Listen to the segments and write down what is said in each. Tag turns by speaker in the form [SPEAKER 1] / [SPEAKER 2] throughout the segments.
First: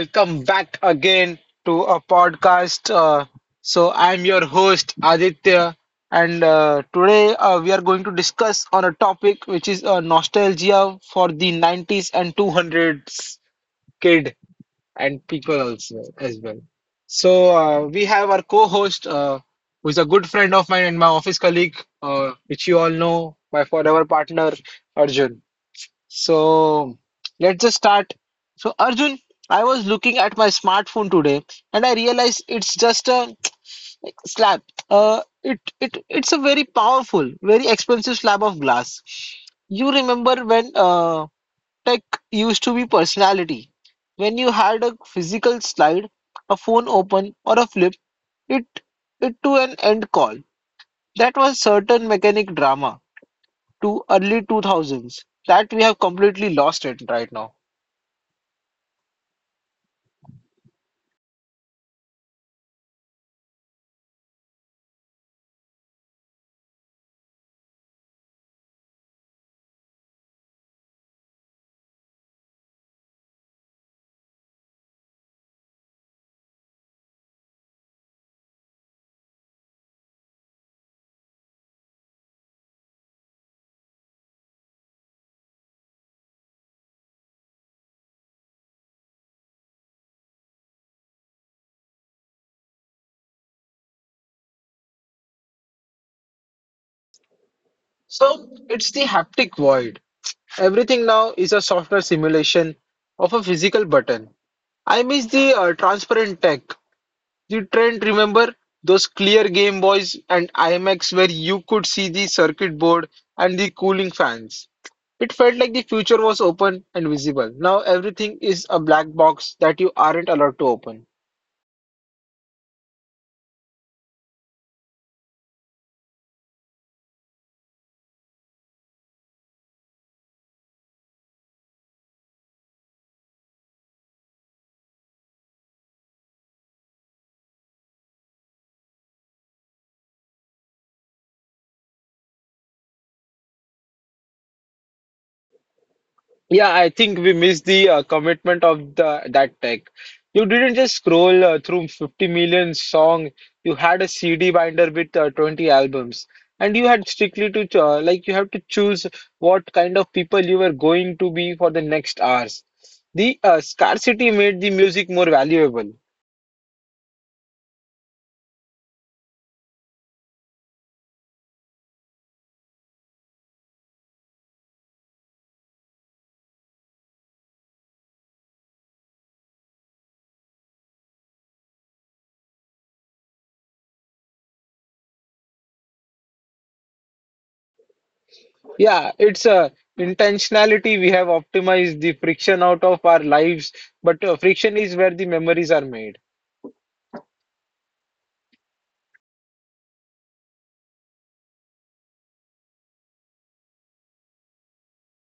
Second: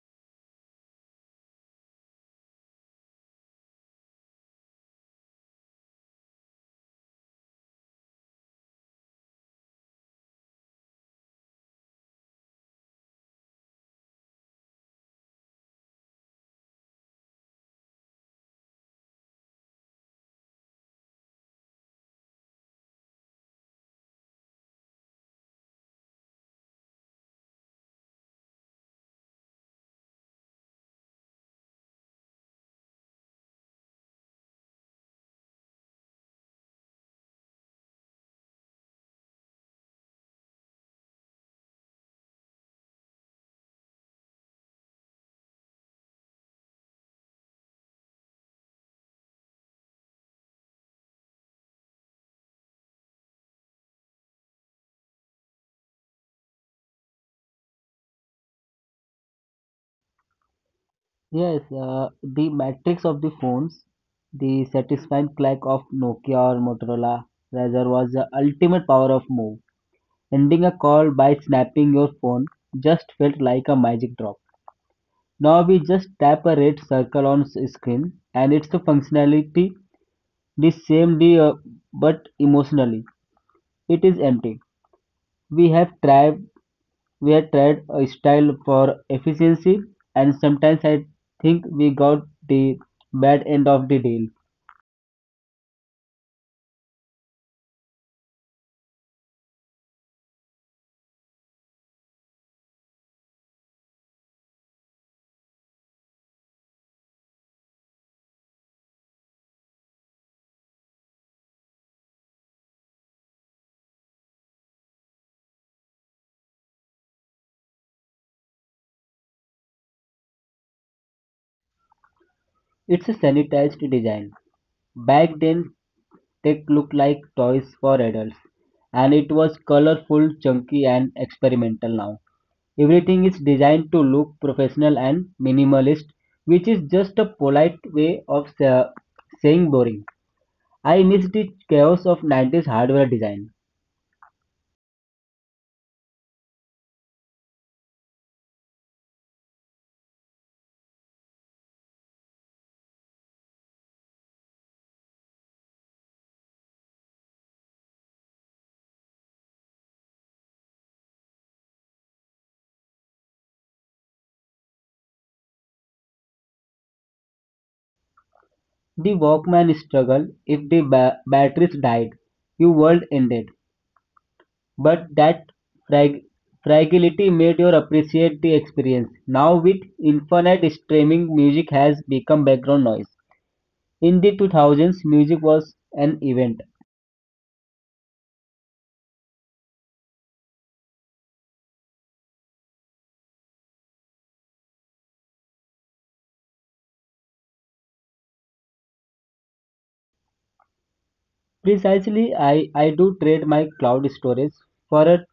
[SPEAKER 1] welcome back again to a podcast. I'm your host Aditya, and today we are going to discuss on a topic which is nostalgia for the 90s and 200s kid and people also as well. So, we have our co-host, who is a good friend of mine and my office colleague, which you all know, my forever partner Arjun. So let's just start. So Arjun, I was looking at my smartphone today and I realized it's just a like, slab. It's a very powerful, very expensive slab of glass. You remember when tech used to be personality? When you had a physical slide, a phone open or a flip, it it to an end call. That was certain mechanic drama to early 2000s that we have completely lost it right now.
[SPEAKER 2] Yes, the matrix of the phones, the satisfying clack of Nokia or Motorola rather was the ultimate power of move. Ending a call by snapping your phone just felt like a magic drop. Now we just tap a red circle on screen, and it's the functionality the same the but emotionally it is empty. We have tried we have tried a style for efficiency, and sometimes I think we got the bad end of the deal.
[SPEAKER 1] So it's the haptic void. Everything now is a software simulation of a physical button. I miss the transparent tech. The trend, remember those clear Game Boys and IMX where you could see the circuit board and the cooling fans. It felt like the future was open and visible. Now everything is a black box that you aren't allowed to open.
[SPEAKER 2] It's a sanitized design. Back then, tech looked like toys for adults, and it was colorful, chunky, and experimental now. Everything is designed to look professional and minimalist, which is just a polite way of saying boring. I miss the chaos of 90s hardware design.
[SPEAKER 1] Yeah, I think we missed the commitment of the that tech. You didn't just scroll through 50 million song. You had a CD binder with 20 albums, and you had strictly to like you have to choose what kind of people you were going to be for the next hours. The scarcity made the music more valuable.
[SPEAKER 2] The Walkman struggle, if the batteries died, your world ended. But that frag fragility made you appreciate the experience. Now with infinite streaming, music has become background noise. In the 2000s, music was an event.
[SPEAKER 1] Yeah, it's a intentionality. We have optimized the friction out of our lives, but friction is where the memories are made.
[SPEAKER 2] Precisely, I do trade my cloud storage for a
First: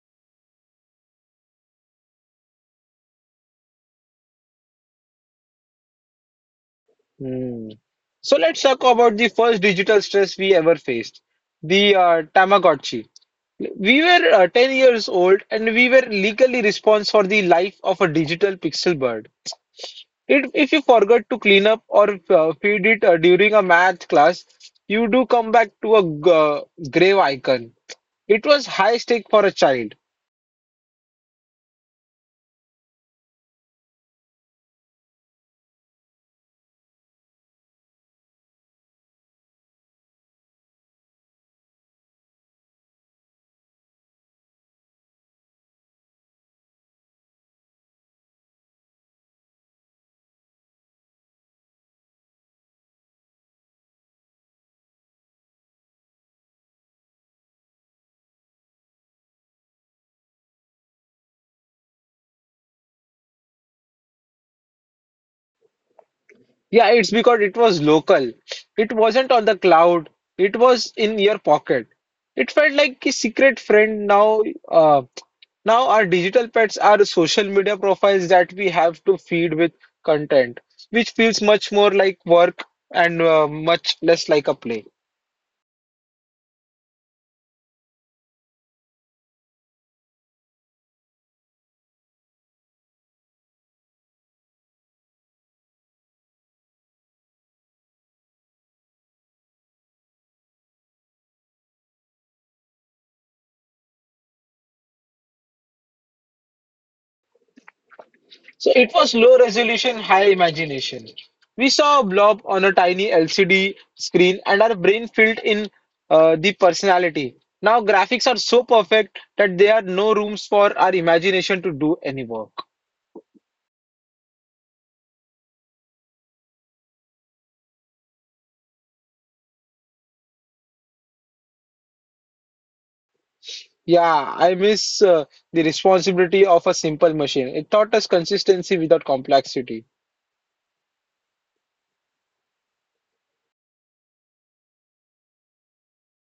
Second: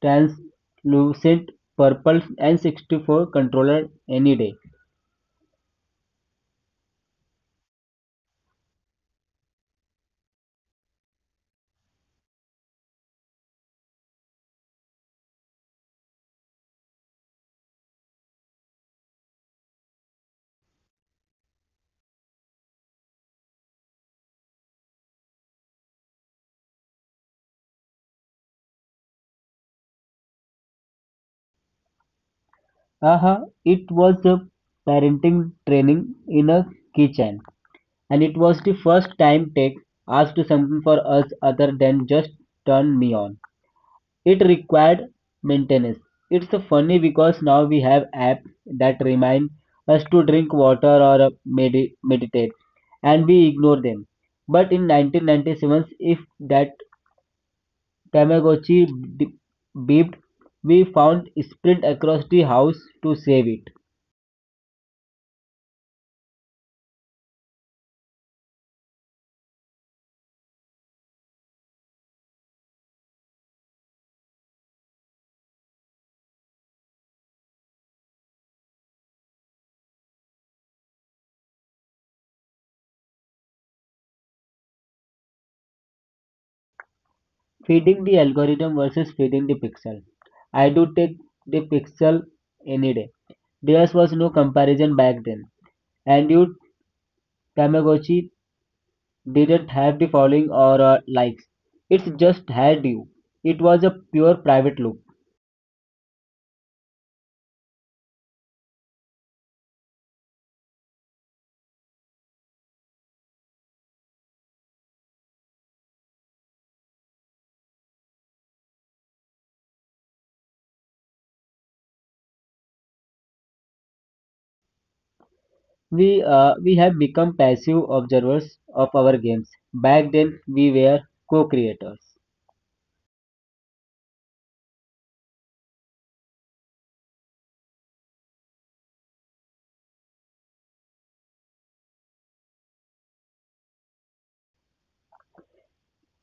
[SPEAKER 2] translucent purple N64 controller any day.
[SPEAKER 1] Hmm. So let's talk about the first digital stress we ever faced, the Tamagotchi. We were 10 years old and we were legally responsible for the life of a digital pixel bird. It, if you forgot to clean up or feed it during a math class, you do come back to a grave icon. It was high stake for a child.
[SPEAKER 2] Aha, it was a parenting training in a kitchen. And it was the first time tech asked something for us other than just turn me on. It required maintenance. It's funny because now we have apps that remind us to drink water or meditate, and we ignore them. But in 1997, if that Tamagotchi d- beeped, we found sprint across the house to save it.
[SPEAKER 1] Yeah, it's because it was local. It wasn't on the cloud. It was in your pocket. It felt like a secret friend. Uh, now our digital pets are social media profiles that we have to feed with content, which feels much more like work and much less like a play.
[SPEAKER 2] Feeding the algorithm versus feeding the pixel. I do take the pixel any day. There was no comparison back then, and you, Tamagotchi didn't have the following or likes. It just had you. It was a pure private loop.
[SPEAKER 1] So it was low resolution, high imagination. We saw a blob on a tiny LCD screen and our brain filled in the personality. Now graphics are so perfect that there are no rooms for our imagination to do any work.
[SPEAKER 2] We have become passive observers of our games. Back then, we were co-creators.
[SPEAKER 1] Yeah, I miss the responsibility of a simple machine. It taught us consistency without complexity.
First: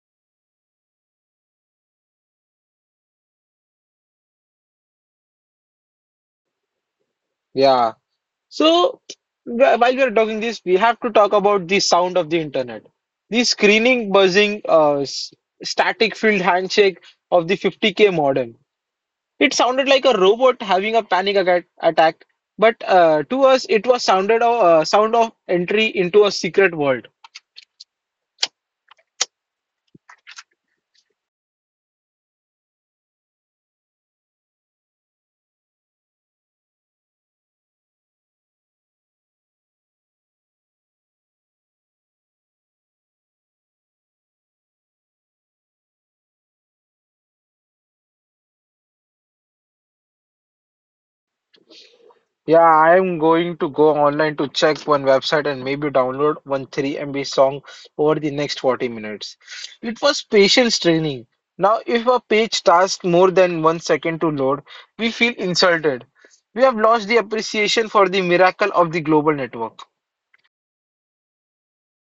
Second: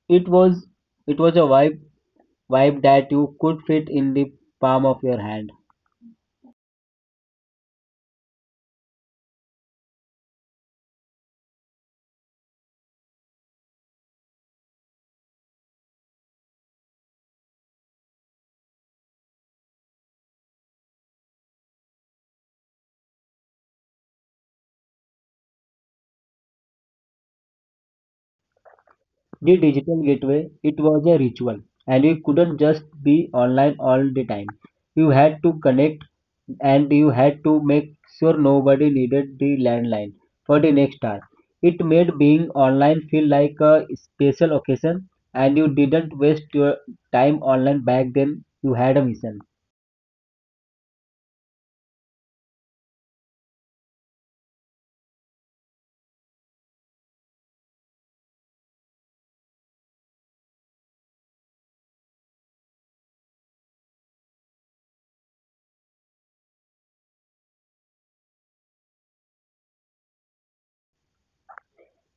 [SPEAKER 2] It was it was a vibe that you could fit in the palm of your hand.
[SPEAKER 1] Yeah. So, while we are talking this, we have to talk about the sound of the internet. The screening, buzzing, static field handshake of the 50K modem. It sounded like a robot having a attack, but to us, it was sound of entry into a secret world.
[SPEAKER 2] The digital gateway, it was a ritual, and you couldn't just be online all the time. You had to connect, and you had to make sure nobody needed the landline for the next hour. It made being online feel like a special occasion, and you didn't waste your time online back then. You had a mission.
[SPEAKER 1] Yeah, I am going to go online to check one website and maybe download one 3 MB song over the next 40 minutes. It was patience training. Now, if a page takes more than 1 second to load, we feel insulted. We have lost the appreciation for the miracle of the global network.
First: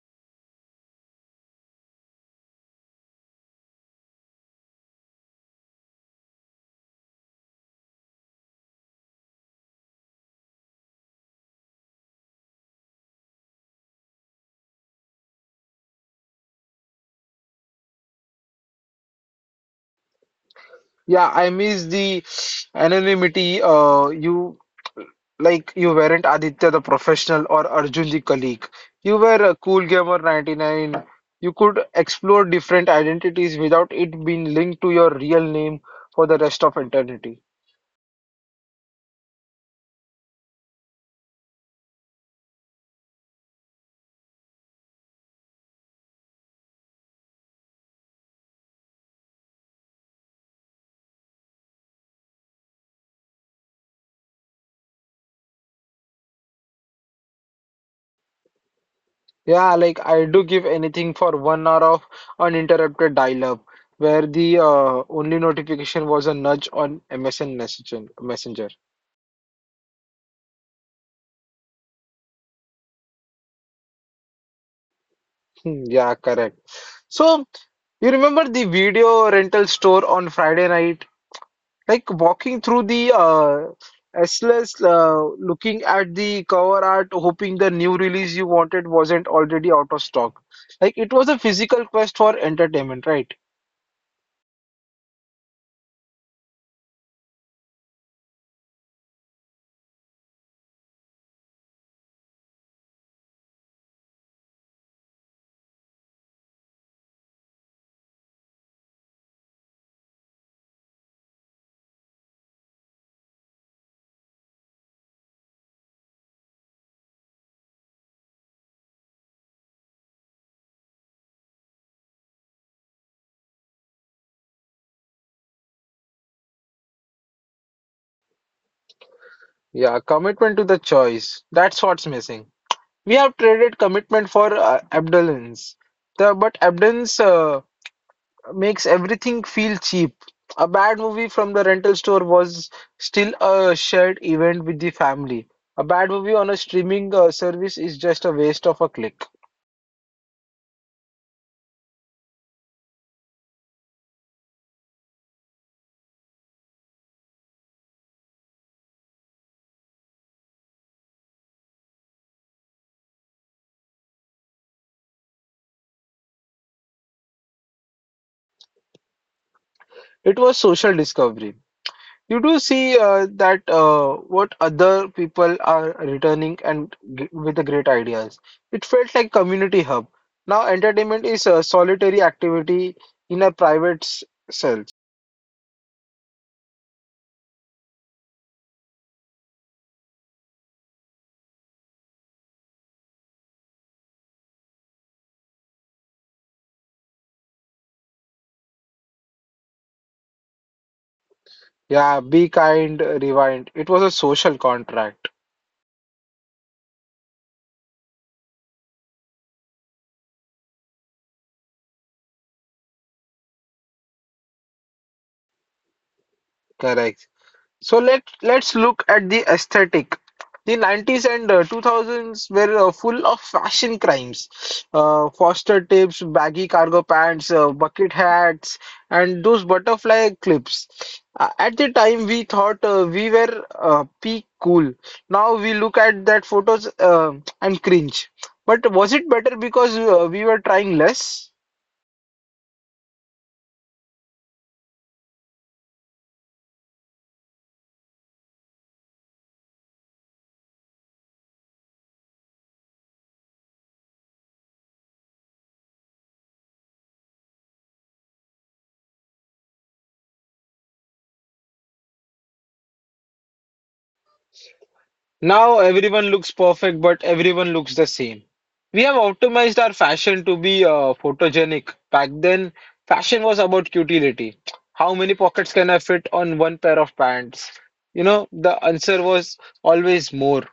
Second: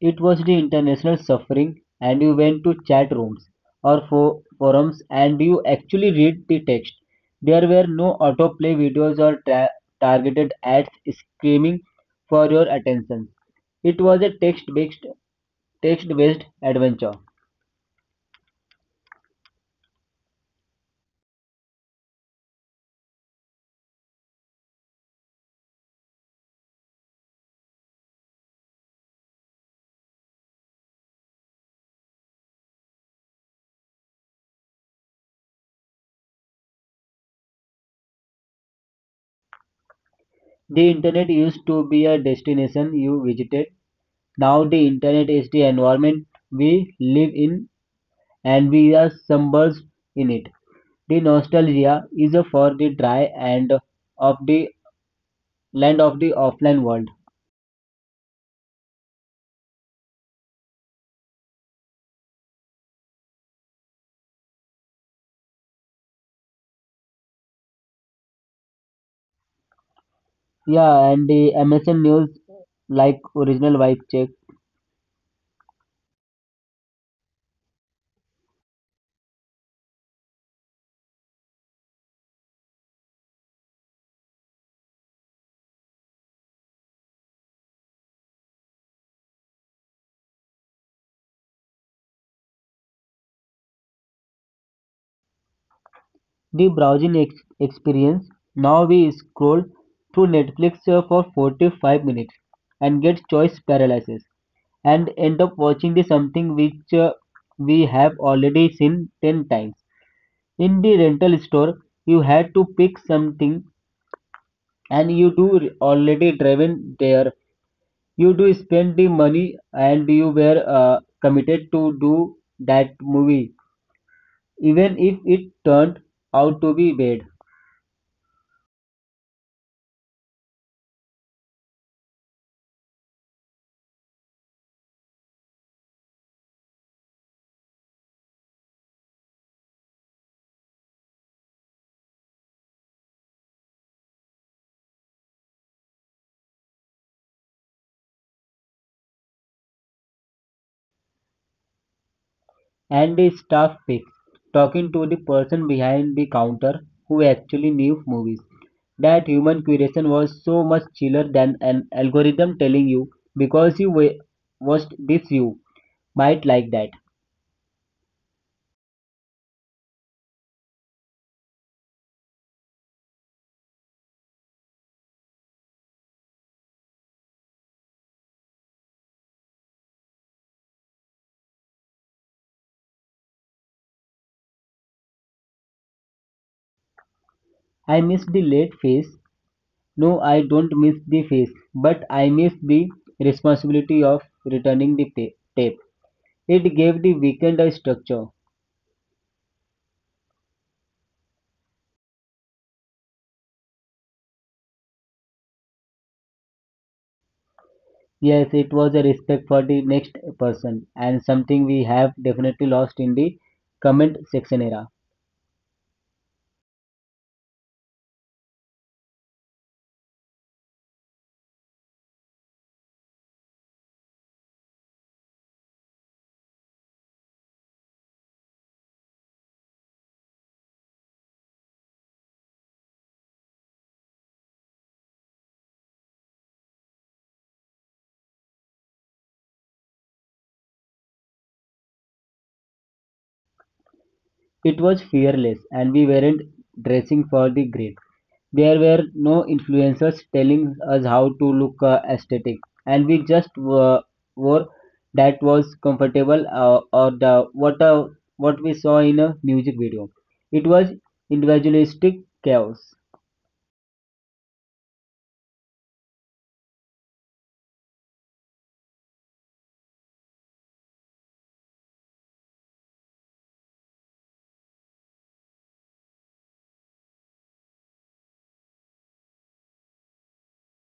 [SPEAKER 2] It was the international suffering, and you went to chat rooms or for forums, and you actually read the text. There were no autoplay videos or targeted ads screaming for your attention. It was a text-based adventure.
[SPEAKER 1] Yeah, I miss the anonymity. You like you weren't Aditya the professional or Arjun the colleague. You were a cool gamer 99. You could explore different identities without it being linked to your real name for the rest of eternity.
[SPEAKER 2] The internet used to be a destination you visited. Now the internet is the environment we live in, and we are submerged in it. The nostalgia is for the dry end of the Land of the offline world.
[SPEAKER 1] Yeah, like I do give anything for 1 hour of uninterrupted dial-up, where the only notification was a nudge on MSN Messenger.
[SPEAKER 2] Yeah, and the MSN News, like, original vibe check.
[SPEAKER 1] Hmm. Yeah, correct. So you remember the video rental store on Friday night? Like walking through the SLS, looking at the cover art, hoping the new release you wanted wasn't already out of stock. Like it was a physical quest for entertainment, right?
[SPEAKER 2] The browsing experience. Now we scroll through Netflix for 45 minutes and get choice paralysis and end up watching the something which we have already seen 10 times. In the rental store, you had to pick something, and you do already driven there. You do spend the money, and you were committed to do that movie, even if it turned out to be bad.
[SPEAKER 1] Yeah, commitment to the choice. That's what's missing. We have traded commitment for abundance. But abundance makes everything feel cheap. A bad movie from the rental store was still a shared event with the family. A bad movie on a streaming service is just a waste of a click.
[SPEAKER 2] And the staff fix talking to the person behind the counter who actually knew movies. That human curation was so much chiller than an algorithm telling you because you watched this you might like that.
[SPEAKER 1] It was social discovery. You do see that what other people are returning and g with the great ideas. It felt like community hub. Now entertainment is a solitary activity in a cell.
[SPEAKER 2] I miss the late phase. No, I don't miss the phase, but I miss the responsibility of returning the tape. It gave the weekend a structure.
[SPEAKER 1] Yeah, be kind, rewind. It was a social contract.
[SPEAKER 2] Yes, it was a respect for the next person, and something we have definitely lost in the comment section era.
[SPEAKER 1] Correct. So let's look at the aesthetic. The 90s and 2000s were full of fashion crimes. Foster tapes, baggy cargo pants, bucket hats, and those butterfly clips. At the time, we thought we were peak cool. Now we look at that photos and cringe. But was it better because we were trying less?
[SPEAKER 2] It was fearless, and we weren't dressing for the grid. There were no influencers telling us how to look aesthetic, and we just were, wore that was comfortable or the what we saw in a music video. It was individualistic chaos.
[SPEAKER 1] Now everyone looks perfect, but everyone looks the same. We have optimized our fashion to be photogenic. Back then, fashion was about utility. How many pockets can I fit on one pair of pants? You know, the answer was always more.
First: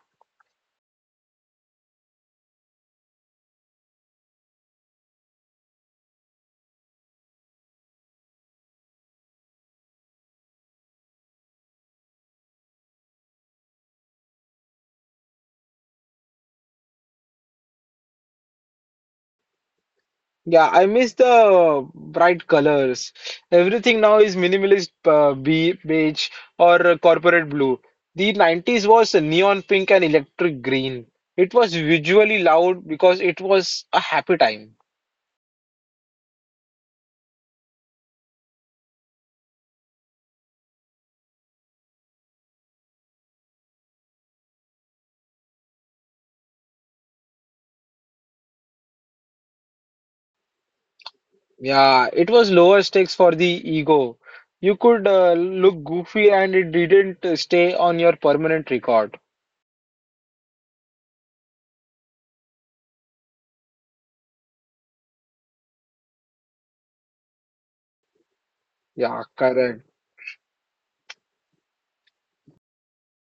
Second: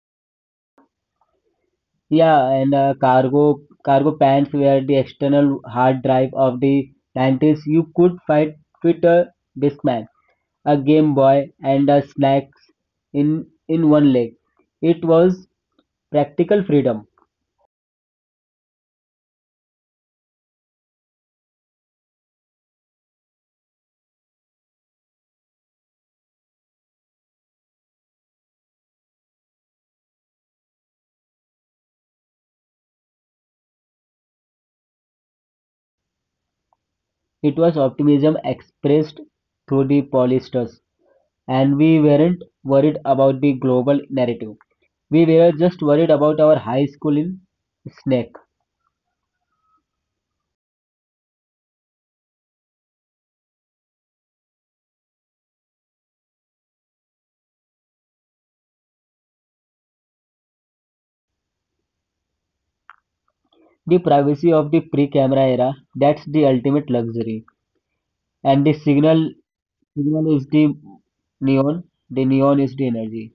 [SPEAKER 2] Yeah, and cargo pants were the external hard drive of the 90s. You could find Twitter, Discman, a Game Boy, and a snacks in one leg. It was practical freedom.
[SPEAKER 1] Yeah, I miss the bright colors. Everything now is minimalist beige or corporate blue. The 90s was neon pink and electric green. It was visually loud because it was a happy time.
[SPEAKER 2] It was optimism expressed through the polyesters, and we weren't worried about the global narrative. We were just worried about our high school in Snake.
[SPEAKER 1] Yeah, it was lower stakes for the ego. You could look goofy and it didn't stay on your permanent record.
[SPEAKER 2] The privacy of the pre-camera era, that's the ultimate luxury and the
[SPEAKER 1] Yeah,
[SPEAKER 2] signal.
[SPEAKER 1] correct.
[SPEAKER 2] Neon is neon, the neon is the energy.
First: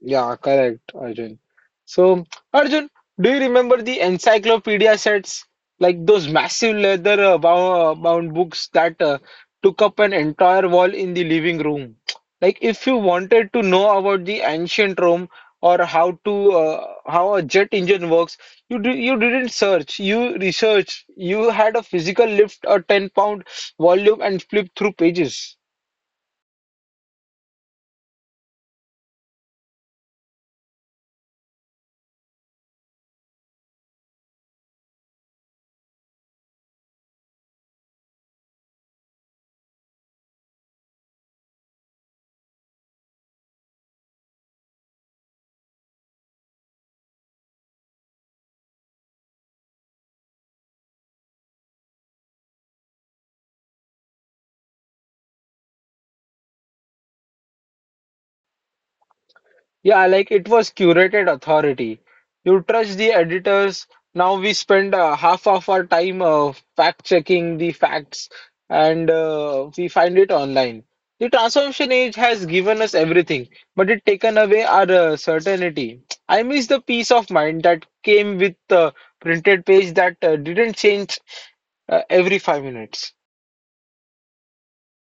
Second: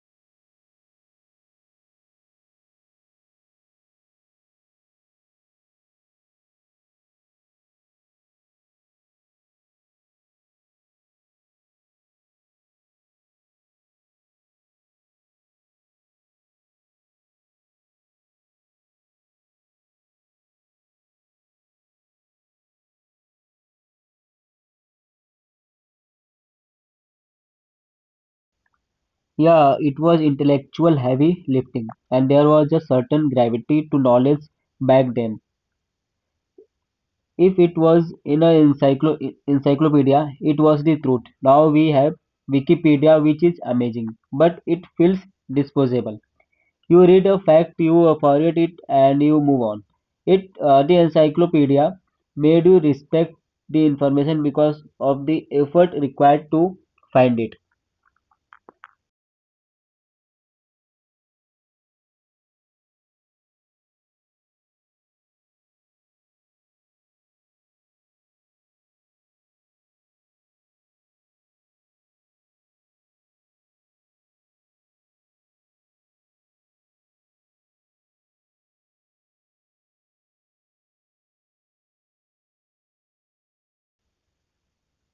[SPEAKER 1] Yeah, correct, Arjun. So, Arjun, do you remember the encyclopedia sets? Like those massive leather bound books that took up an entire wall in the living room. Like if you wanted to know about the ancient Rome or how a jet engine works, you didn't search, you researched. You had a physical lift a 10-pound volume and flip through pages.
[SPEAKER 2] Yeah, it was intellectual heavy lifting, and there was a certain gravity to knowledge back then. If it was in a encyclopedia, it was the truth. Now we have Wikipedia, which is amazing, but it feels disposable. You read a fact, you forget it, and you move on. It the encyclopedia made you respect the information because of the effort required to find it.
[SPEAKER 1] Yeah, like it was curated authority. You trust the editors. Now we spend half of our time fact checking the facts and we find it online. The transformation age has given us everything, but it taken away our certainty. I miss the peace of mind that came with the printed page that didn't change every 5 minutes.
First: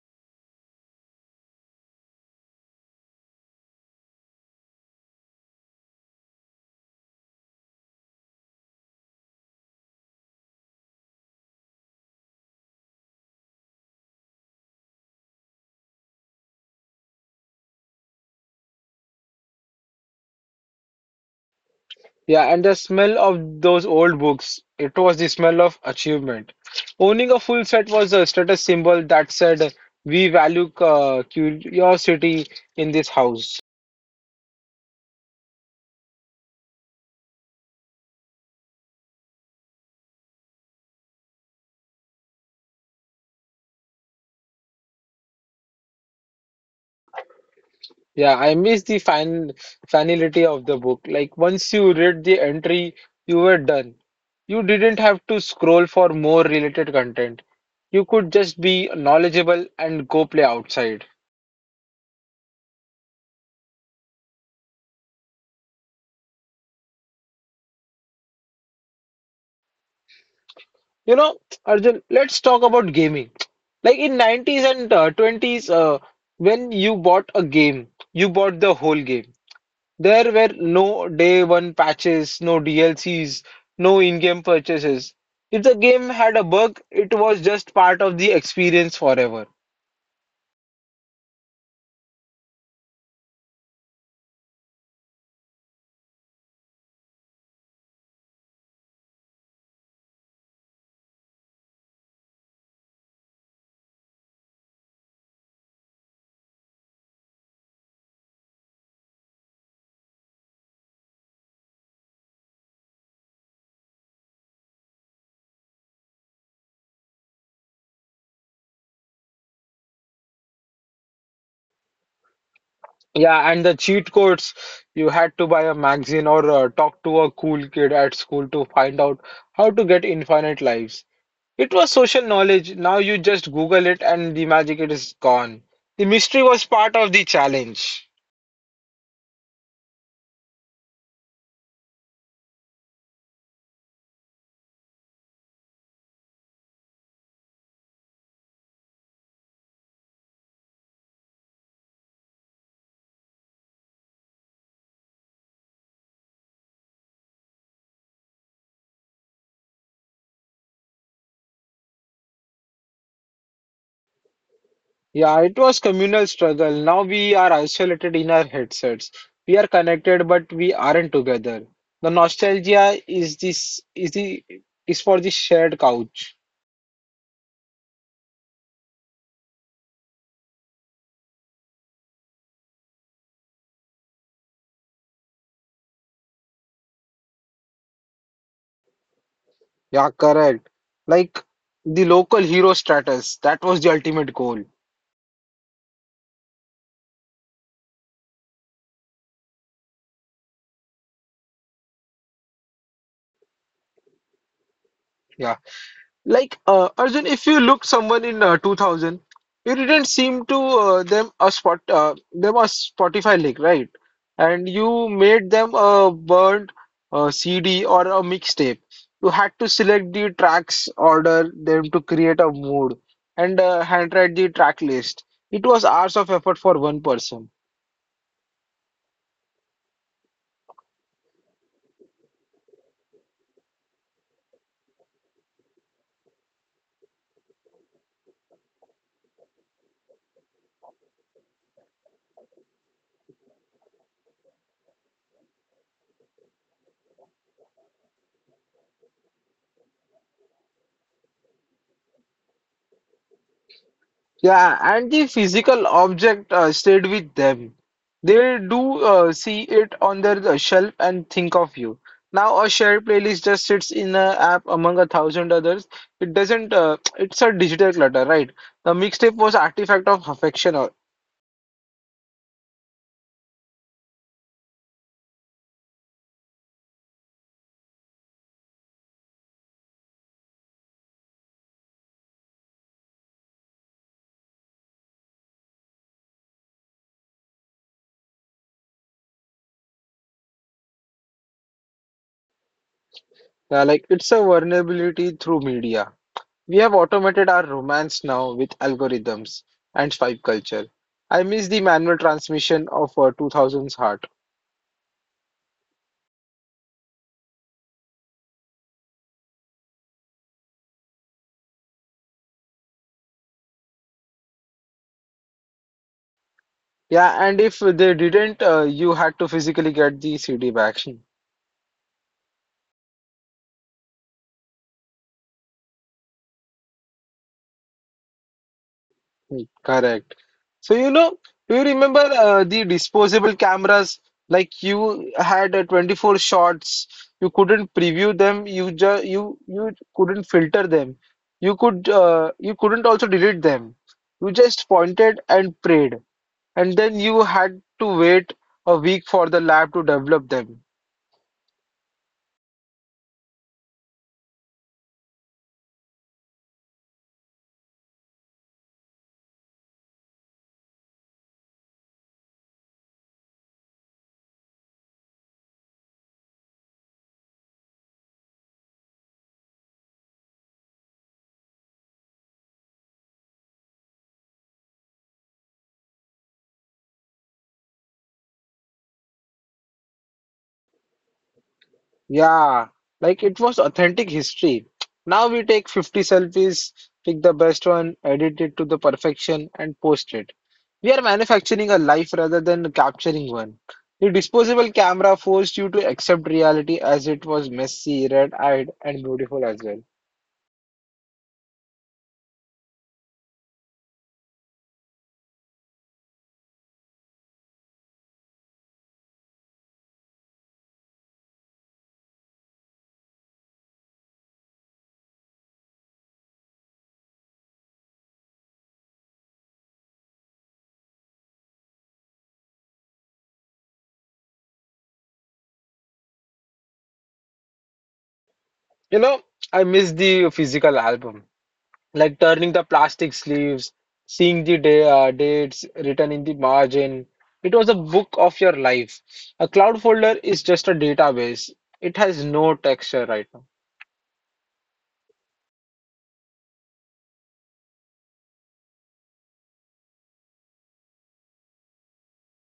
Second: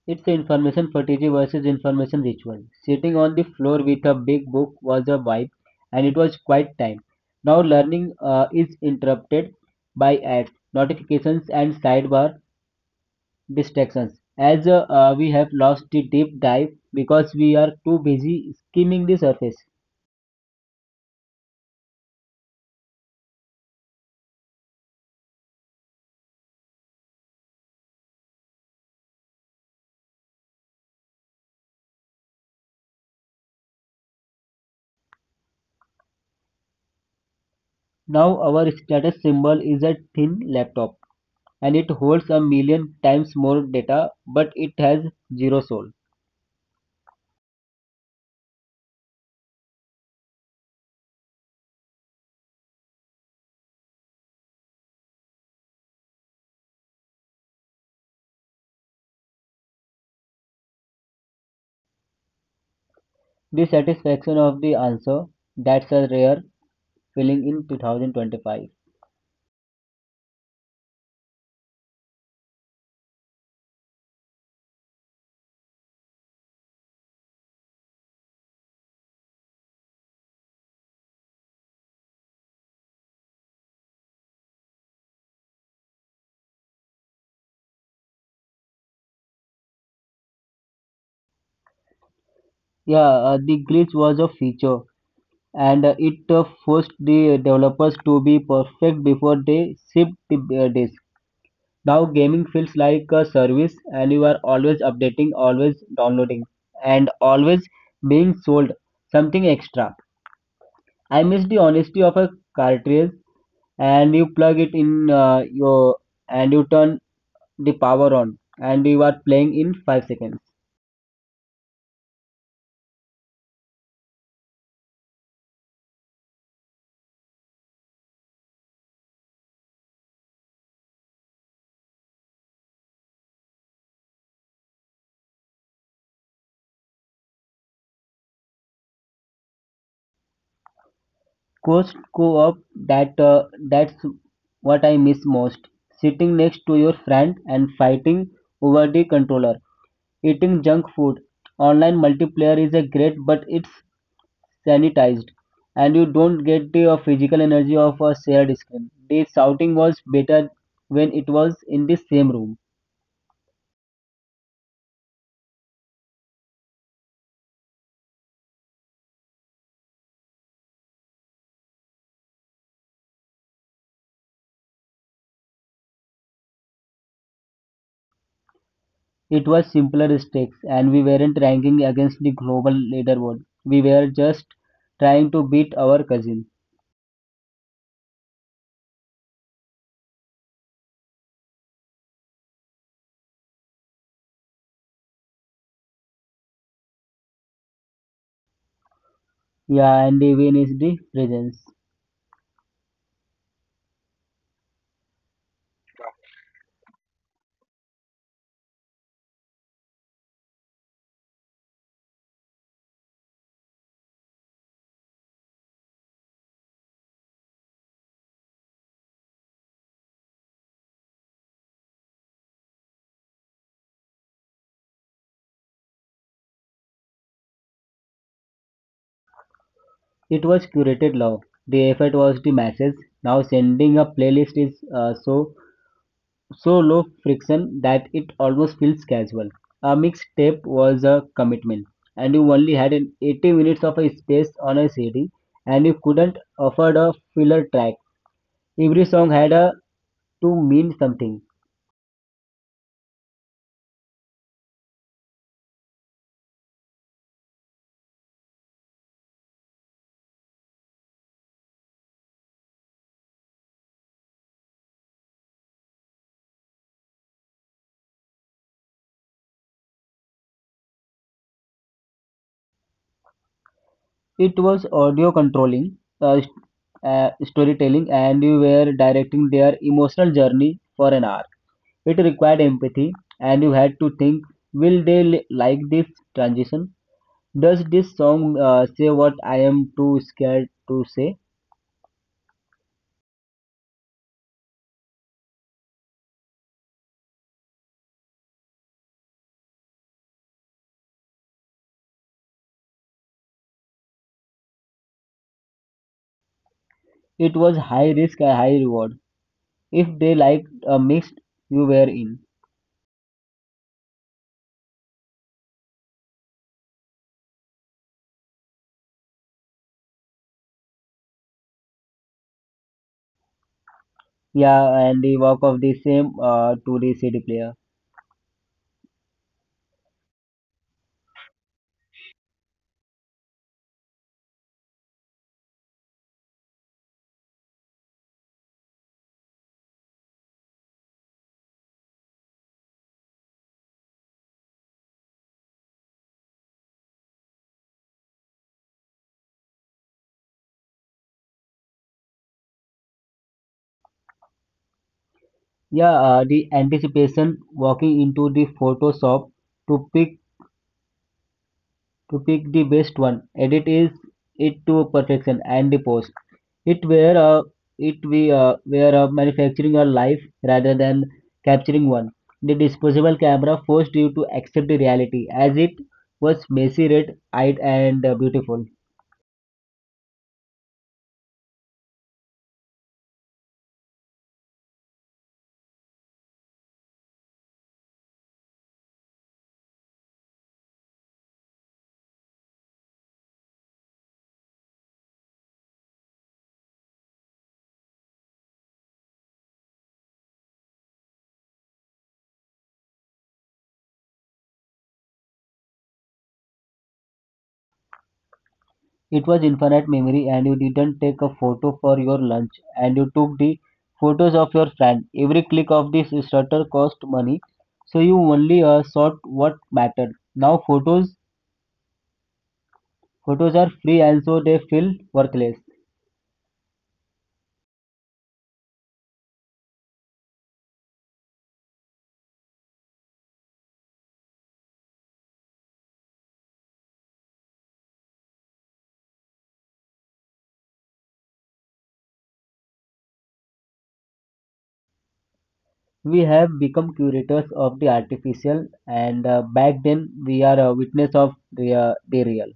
[SPEAKER 2] It's information strategy versus information ritual. Sitting on the floor with a big book was a vibe, and it was quite time. Now learning is interrupted by ads, notifications and sidebar distractions, as we have lost the deep dive because we are too busy skimming the surface.
[SPEAKER 1] Yeah, and the smell of those old books, it was the smell of achievement. Owning a full set was a status symbol that said, we value curiosity in this house.
[SPEAKER 2] Now our status symbol is a thin laptop, and it holds a million times more data but it has zero soul.
[SPEAKER 1] Yeah, I miss the fan finality of the book. Like once you read the entry, you were done. You didn't have to scroll for more related content. You could just be knowledgeable and go play outside.
[SPEAKER 2] The satisfaction of the answer, that's a rare filling in 2025.
[SPEAKER 1] You know, Arjun, let's talk about gaming. Like in 90s and 20s, when you bought a game, you bought the whole game. There were no day one patches, no DLCs, no in-game purchases. If the game had a bug, it was just part of the experience forever.
[SPEAKER 2] Yeah, the glitch was a feature, and it forced the developers to be perfect before they shipped the disc. Now gaming feels like a service, and you are always updating, always downloading, and always being sold something extra. I miss the honesty of a cartridge, and you plug it in your and you turn the power on and you are playing in 5 seconds.
[SPEAKER 1] Yeah, and the cheat codes, you had to buy a magazine or talk to a cool kid at school to find out how to get infinite lives. It was social knowledge. Now you just Google it and the magic it is gone. The mystery was part of the challenge.
[SPEAKER 2] Coast go up. That, that's what I miss most. Sitting next to your friend and fighting over the controller. Eating junk food. Online multiplayer is a great but it's sanitized, and you don't get the physical energy of a shared screen. The shouting was better when it was in the same room.
[SPEAKER 1] Yeah, it was communal struggle. Now we are isolated in our headsets. We are connected, but we aren't together. The nostalgia is this is the is for the shared couch.
[SPEAKER 2] It was simpler stakes, and we weren't ranking against the global leaderboard. We were just trying to beat our cousin.
[SPEAKER 1] Yeah, correct. Like the local hero status. That was the ultimate goal.
[SPEAKER 2] Yeah, and the win is the presence.
[SPEAKER 1] Yeah. Like Arjun, if you look someone in 2000, you didn't seem to them a Spotify link, right? And you made them a burnt CD or a mixtape. You had to select the tracks, order them to create a mood, and handwrite the track list. It was hours of effort for one person.
[SPEAKER 2] It was curated love. The effort was the masses. Now sending a playlist is uh, so so low friction that it almost feels casual. A mixtape was a commitment, and you only had an 80 minutes of a space on a CD, and you couldn't afford a filler track. Every song had a to mean something.
[SPEAKER 1] Yeah, and the physical object stayed with them. They do see it on their shelf and think of you. Now a shared playlist just sits in an app among a thousand others. It doesn't. It's a digital clutter, right? The mixtape was artifact of affection, or
[SPEAKER 2] It was audio controlling, uh, st- storytelling, and you were directing their emotional journey for an hour. It required empathy, and you had to think, will they like this transition? Does this song say what I am too scared to say?
[SPEAKER 1] like it's a vulnerability through media. We have automated our romance now with algorithms and swipe culture. I miss the manual transmission of 2000s heart.
[SPEAKER 2] It was high risk and high reward. If they liked a mix, you were in.
[SPEAKER 1] Yeah, and if they didn't, you had to physically get the CD back.
[SPEAKER 2] Yeah, and the walk of the same to the CD player.
[SPEAKER 1] Hmm. Correct. So, you know, do you remember the disposable cameras? Like you had 24 shots, you couldn't preview them, you couldn't filter them. You couldn't also delete them. You just pointed and prayed, and then you had to wait a week for the lab to develop them.
[SPEAKER 2] Yeah, the anticipation walking into the photo shop to pick to pick the best one, edit is it to perfection and the post. It were a it we were manufacturing a life rather than capturing one. The disposable camera forced you to accept the reality as it was messy, red-eyed, and beautiful.
[SPEAKER 1] Yeah, like it was authentic history. Now we take 50 selfies, pick the best one, edit it to the perfection, and post it. We are manufacturing a life rather than capturing one. The disposable camera forced you to accept reality as it was messy, red-eyed, and beautiful as well.
[SPEAKER 2] It was infinite memory, and you didn't take a photo for your lunch, and you took the photos of your friend. Every click of this shutter cost money, so you only sought what mattered. Now photos are free, and so they feel worthless.
[SPEAKER 1] You know, I miss the physical album, like turning the plastic sleeves, seeing the dates written in the margin. It was a book of your life. A cloud folder is just a database. It has no texture right now.
[SPEAKER 2] We have become curators of the artificial, and back then we are a witness of the real.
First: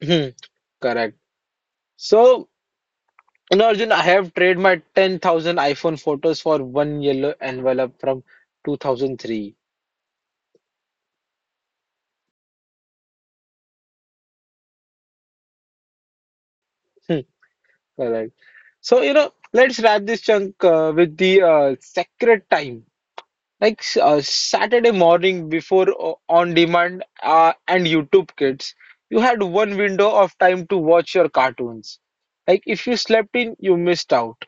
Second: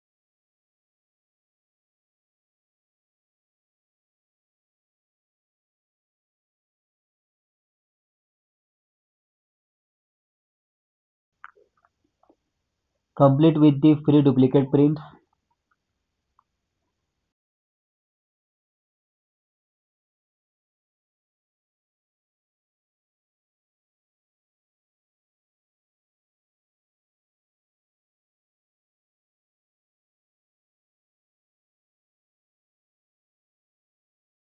[SPEAKER 1] Hmm. Correct. So, Arjun, I have traded my 10,000 iPhone photos for one yellow envelope from 2003.
[SPEAKER 2] Complete with the free duplicate prints,
[SPEAKER 1] Hmm. Correct. So, let's wrap this chunk with the sacred time, like Saturday morning before on demand and YouTube Kids, you had one window of time to watch your cartoons. Like if you slept in, you missed out.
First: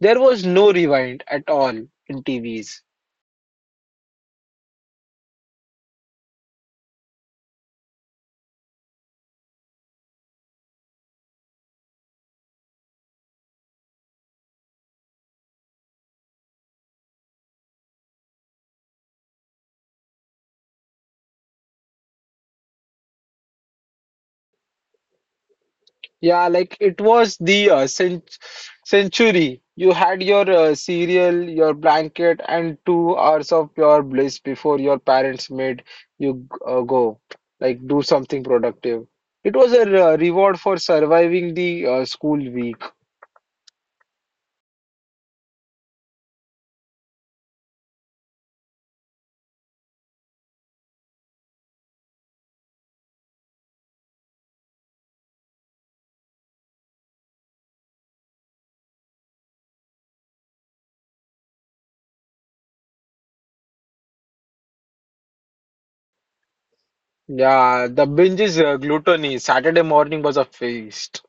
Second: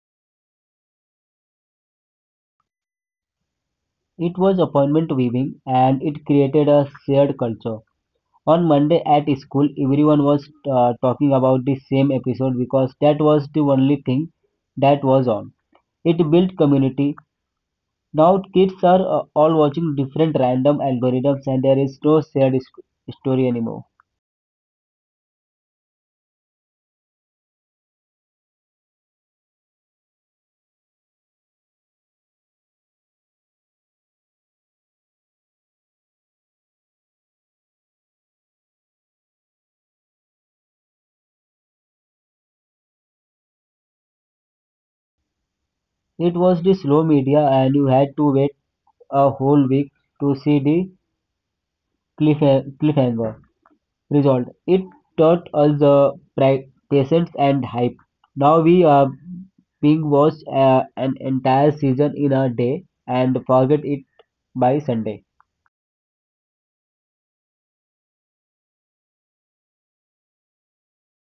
[SPEAKER 1] There was no rewind at all in TVs.
[SPEAKER 2] it was appointment weaving, and it created a shared culture. On Monday at school, everyone was talking about the same episode because that was the only thing that was on. It built community. Now kids are all watching different random algorithms, and there is no shared story anymore.
[SPEAKER 1] Yeah, like it was the century. You had your cereal, your blanket, and 2 hours of pure bliss before your parents made you go, like do something productive. It was a reward for surviving the school week.
[SPEAKER 2] It was the slow media, and you had to wait a whole week to see the cliff cliffhanger result. It taught us the patience and hype. Now we are being watched an entire season in a day and forget it by Sunday.
[SPEAKER 1] Yeah, the binge is gluttony. Saturday morning was a feast.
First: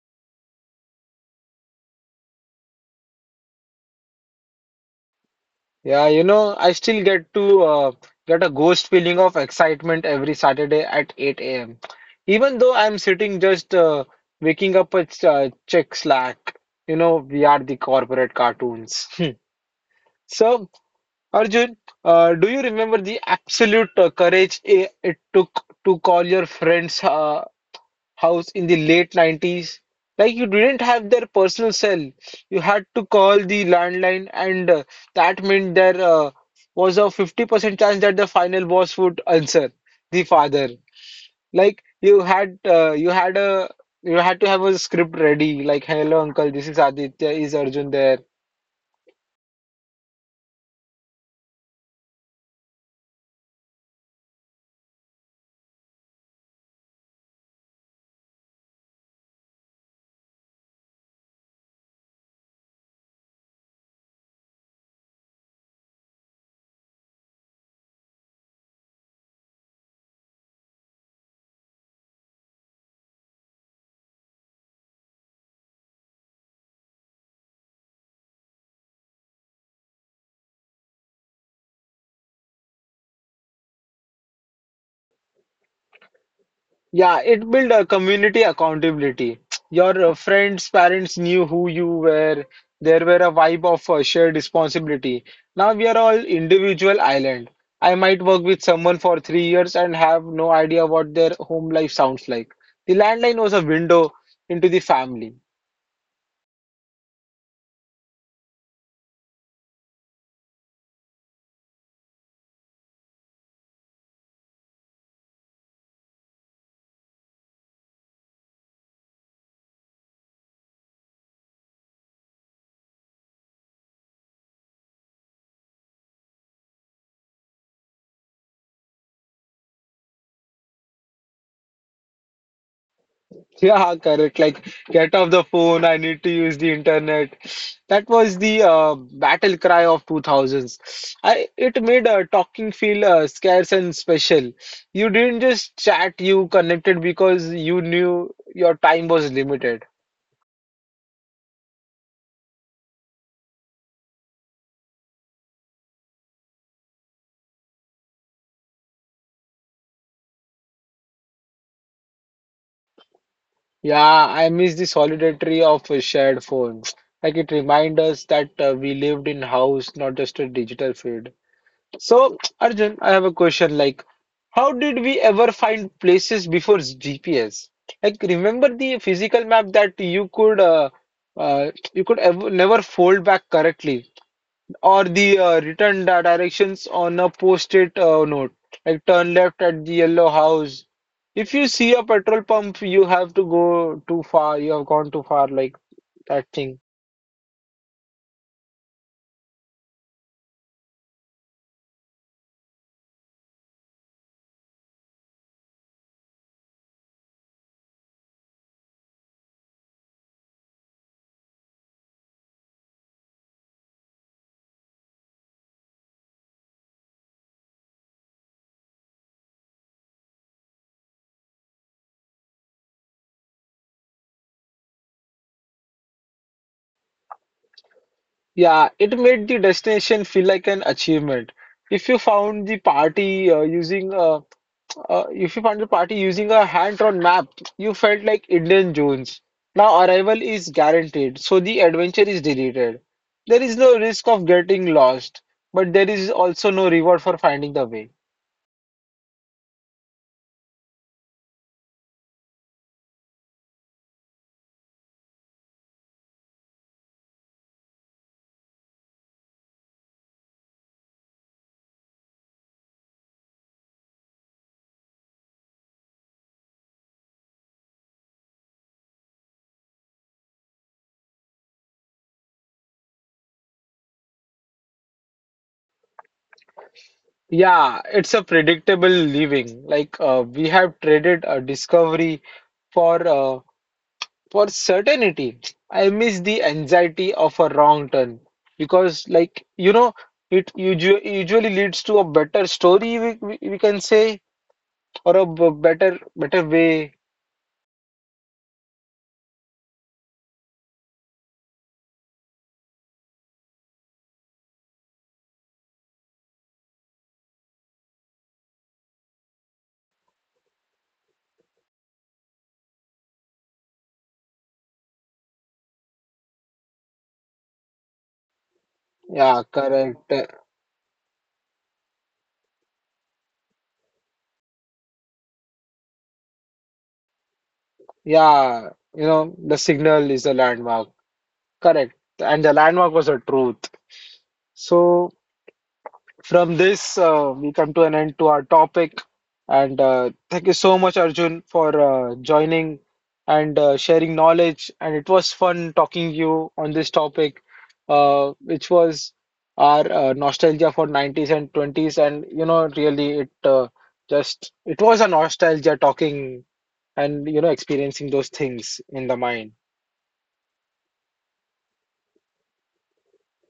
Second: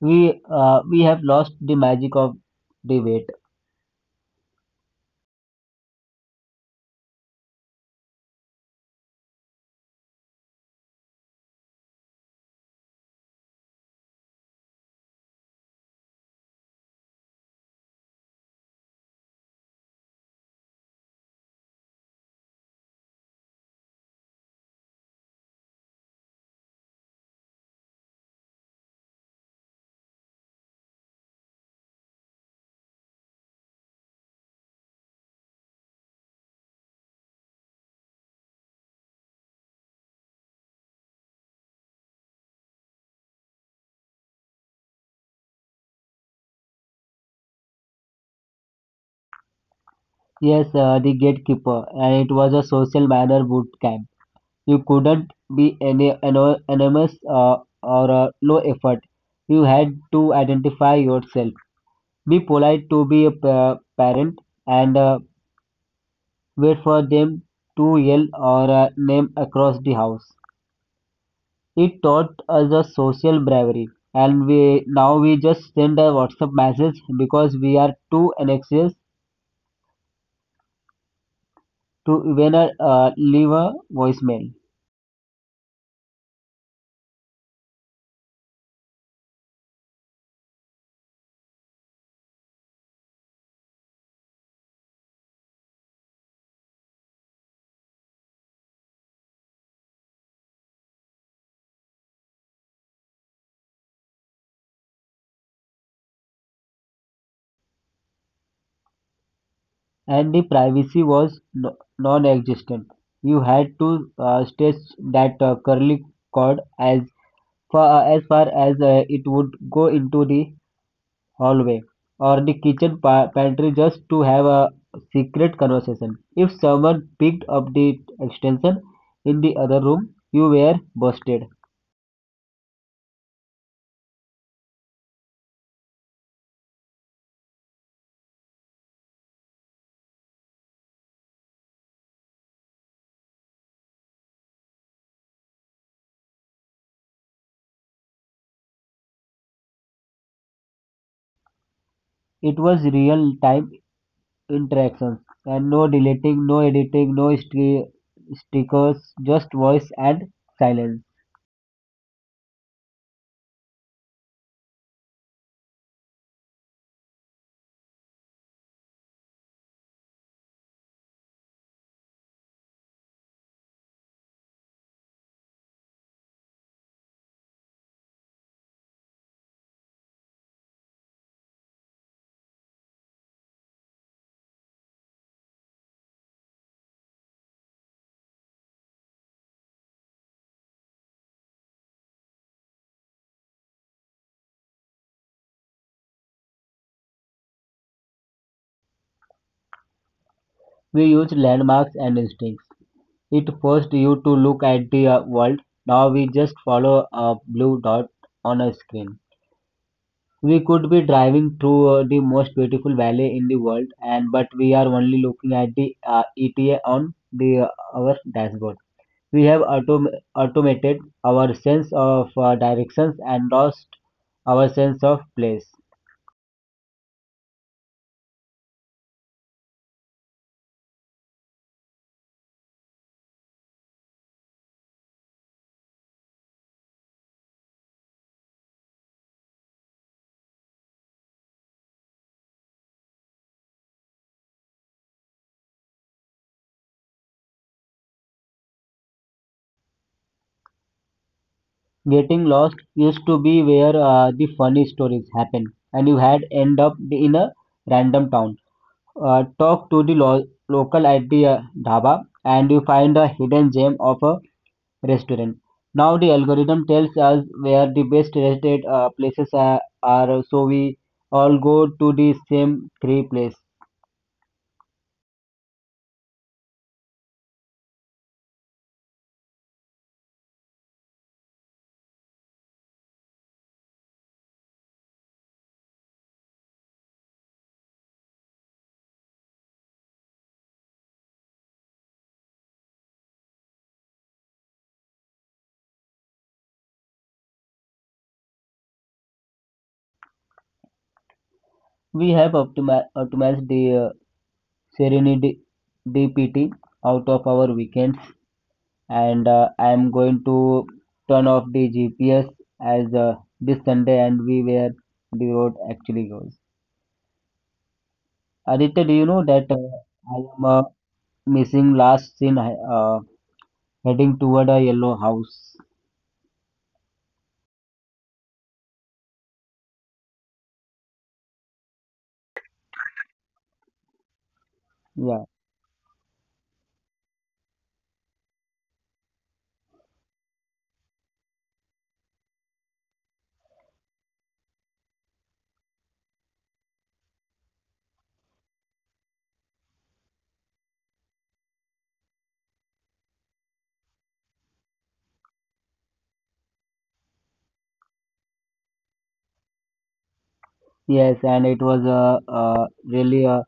[SPEAKER 2] We have lost the magic of the wait.
[SPEAKER 1] Yeah, I still get a ghost feeling of excitement every Saturday at 8 a.m. Even though I'm sitting just waking up a ch check Slack, you know, we are the corporate cartoons. So, Arjun, do you remember the absolute courage it took to call your friends house in the late 90s. Like you didn't have their personal cell. You had to call the landline, and that meant there was a 50% chance that the final boss would answer the father. Like you had to have a script ready, like hello uncle, this is Aditya, is Arjun there?
[SPEAKER 2] Yes, the gatekeeper, and it was a social manner boot camp. You couldn't be any anonymous or low effort. You had to identify yourself. Be polite to be a parent, and wait for them to yell our name across the house. It taught us a social bravery, and we now we just send a WhatsApp message because we are too anxious to even leave a voicemail.
[SPEAKER 1] Yeah, it built a community accountability. Your friends, parents knew who you were. There were a vibe of shared responsibility. Now we are all individual island. I might work with someone for 3 years and have no idea what their home life sounds like. The landline was a window into the family.
[SPEAKER 2] And the privacy was non-existent. You had to stretch that curly cord as far as it would go into the hallway or the kitchen pantry just to have a secret conversation. If someone picked up the extension in the other room, you were busted.
[SPEAKER 1] Yeah, correct. Like, get off the phone. I need to use the internet. That was the battle cry of 2000s. I it made talking feel scarce and special. You didn't just chat. You connected because you knew your time was limited.
[SPEAKER 2] It was real time interactions, and no deleting, no editing, no stickers, just voice and silence.
[SPEAKER 1] Yeah, I miss the solidarity of a shared phone. Like it reminds us that we lived in house, not just a digital feed. So, Arjun, I have a question, like how did we ever find places before GPS? Like, remember the physical map that you could ever, never fold back correctly, or the written directions on a post-it note, like turn left at the yellow house. If you see a petrol pump, you have to go too far. You have gone too far, like that thing.
[SPEAKER 2] We used landmarks and instincts. It forced you to look at the world. Now we just follow a blue dot on a screen. We could be driving through the most beautiful valley in the world, and but we are only looking at the ETA on the our dashboard. We have automated our sense of directions and lost our sense of place.
[SPEAKER 1] Yeah, it made the destination feel like an achievement. If you found the party using If you found the party using a hand-drawn map, you felt like Indian Jones. Now arrival is guaranteed, so the adventure is deleted. There is no risk of getting lost, but there is also no reward for finding the way.
[SPEAKER 2] Getting lost used to be where the funny stories happen, and you had end up in a random town. Talk to the local at the dhaba, and you find a hidden gem of a restaurant. Now the algorithm tells us where the best restaurant places are, so we all go to the same three place.
[SPEAKER 1] Yeah, it's a predictable living. Like we have traded a discovery for uh, for certainty. I miss the anxiety of a wrong turn because, like, it usually leads to a better story, we can say, or a better way.
[SPEAKER 2] We have optimized the Serenity DPT out of our weekends, and I am going to turn off the GPS as this Sunday and we where the road actually goes. Aditya, do you know
[SPEAKER 1] Yeah,
[SPEAKER 2] that
[SPEAKER 1] correct.
[SPEAKER 2] I am missing last scene heading toward a yellow house?
[SPEAKER 1] Yeah, the signal is a landmark. Correct. And the landmark was a truth. So
[SPEAKER 2] Yeah.
[SPEAKER 1] from this, we come to an end to our topic. And thank you so much, Arjun, for joining and sharing knowledge. And it was fun talking you on this topic, which was our nostalgia for 90s and 20s. And you know, really, it was a nostalgia talking and you know experiencing those things in the mind.
[SPEAKER 2] Yes, and it was really uh,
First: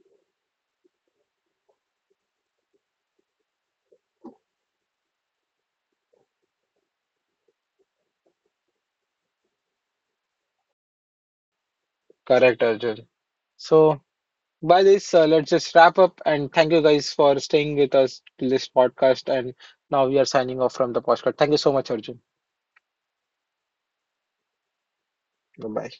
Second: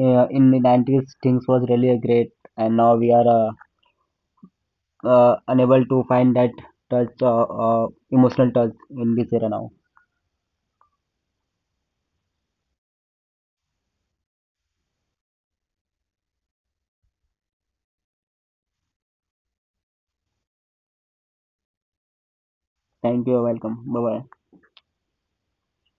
[SPEAKER 2] uh, in the 90s things was really great, and now we are unable to find that touch, emotional touch in this era now.
[SPEAKER 1] Correct, Arjun. So by this, let's just wrap up and thank you guys for staying with us till this podcast. And now we are signing off from the podcast. Thank you so much, Arjun.
[SPEAKER 2] Thank you, welcome. Bye bye.
[SPEAKER 1] Bye bye.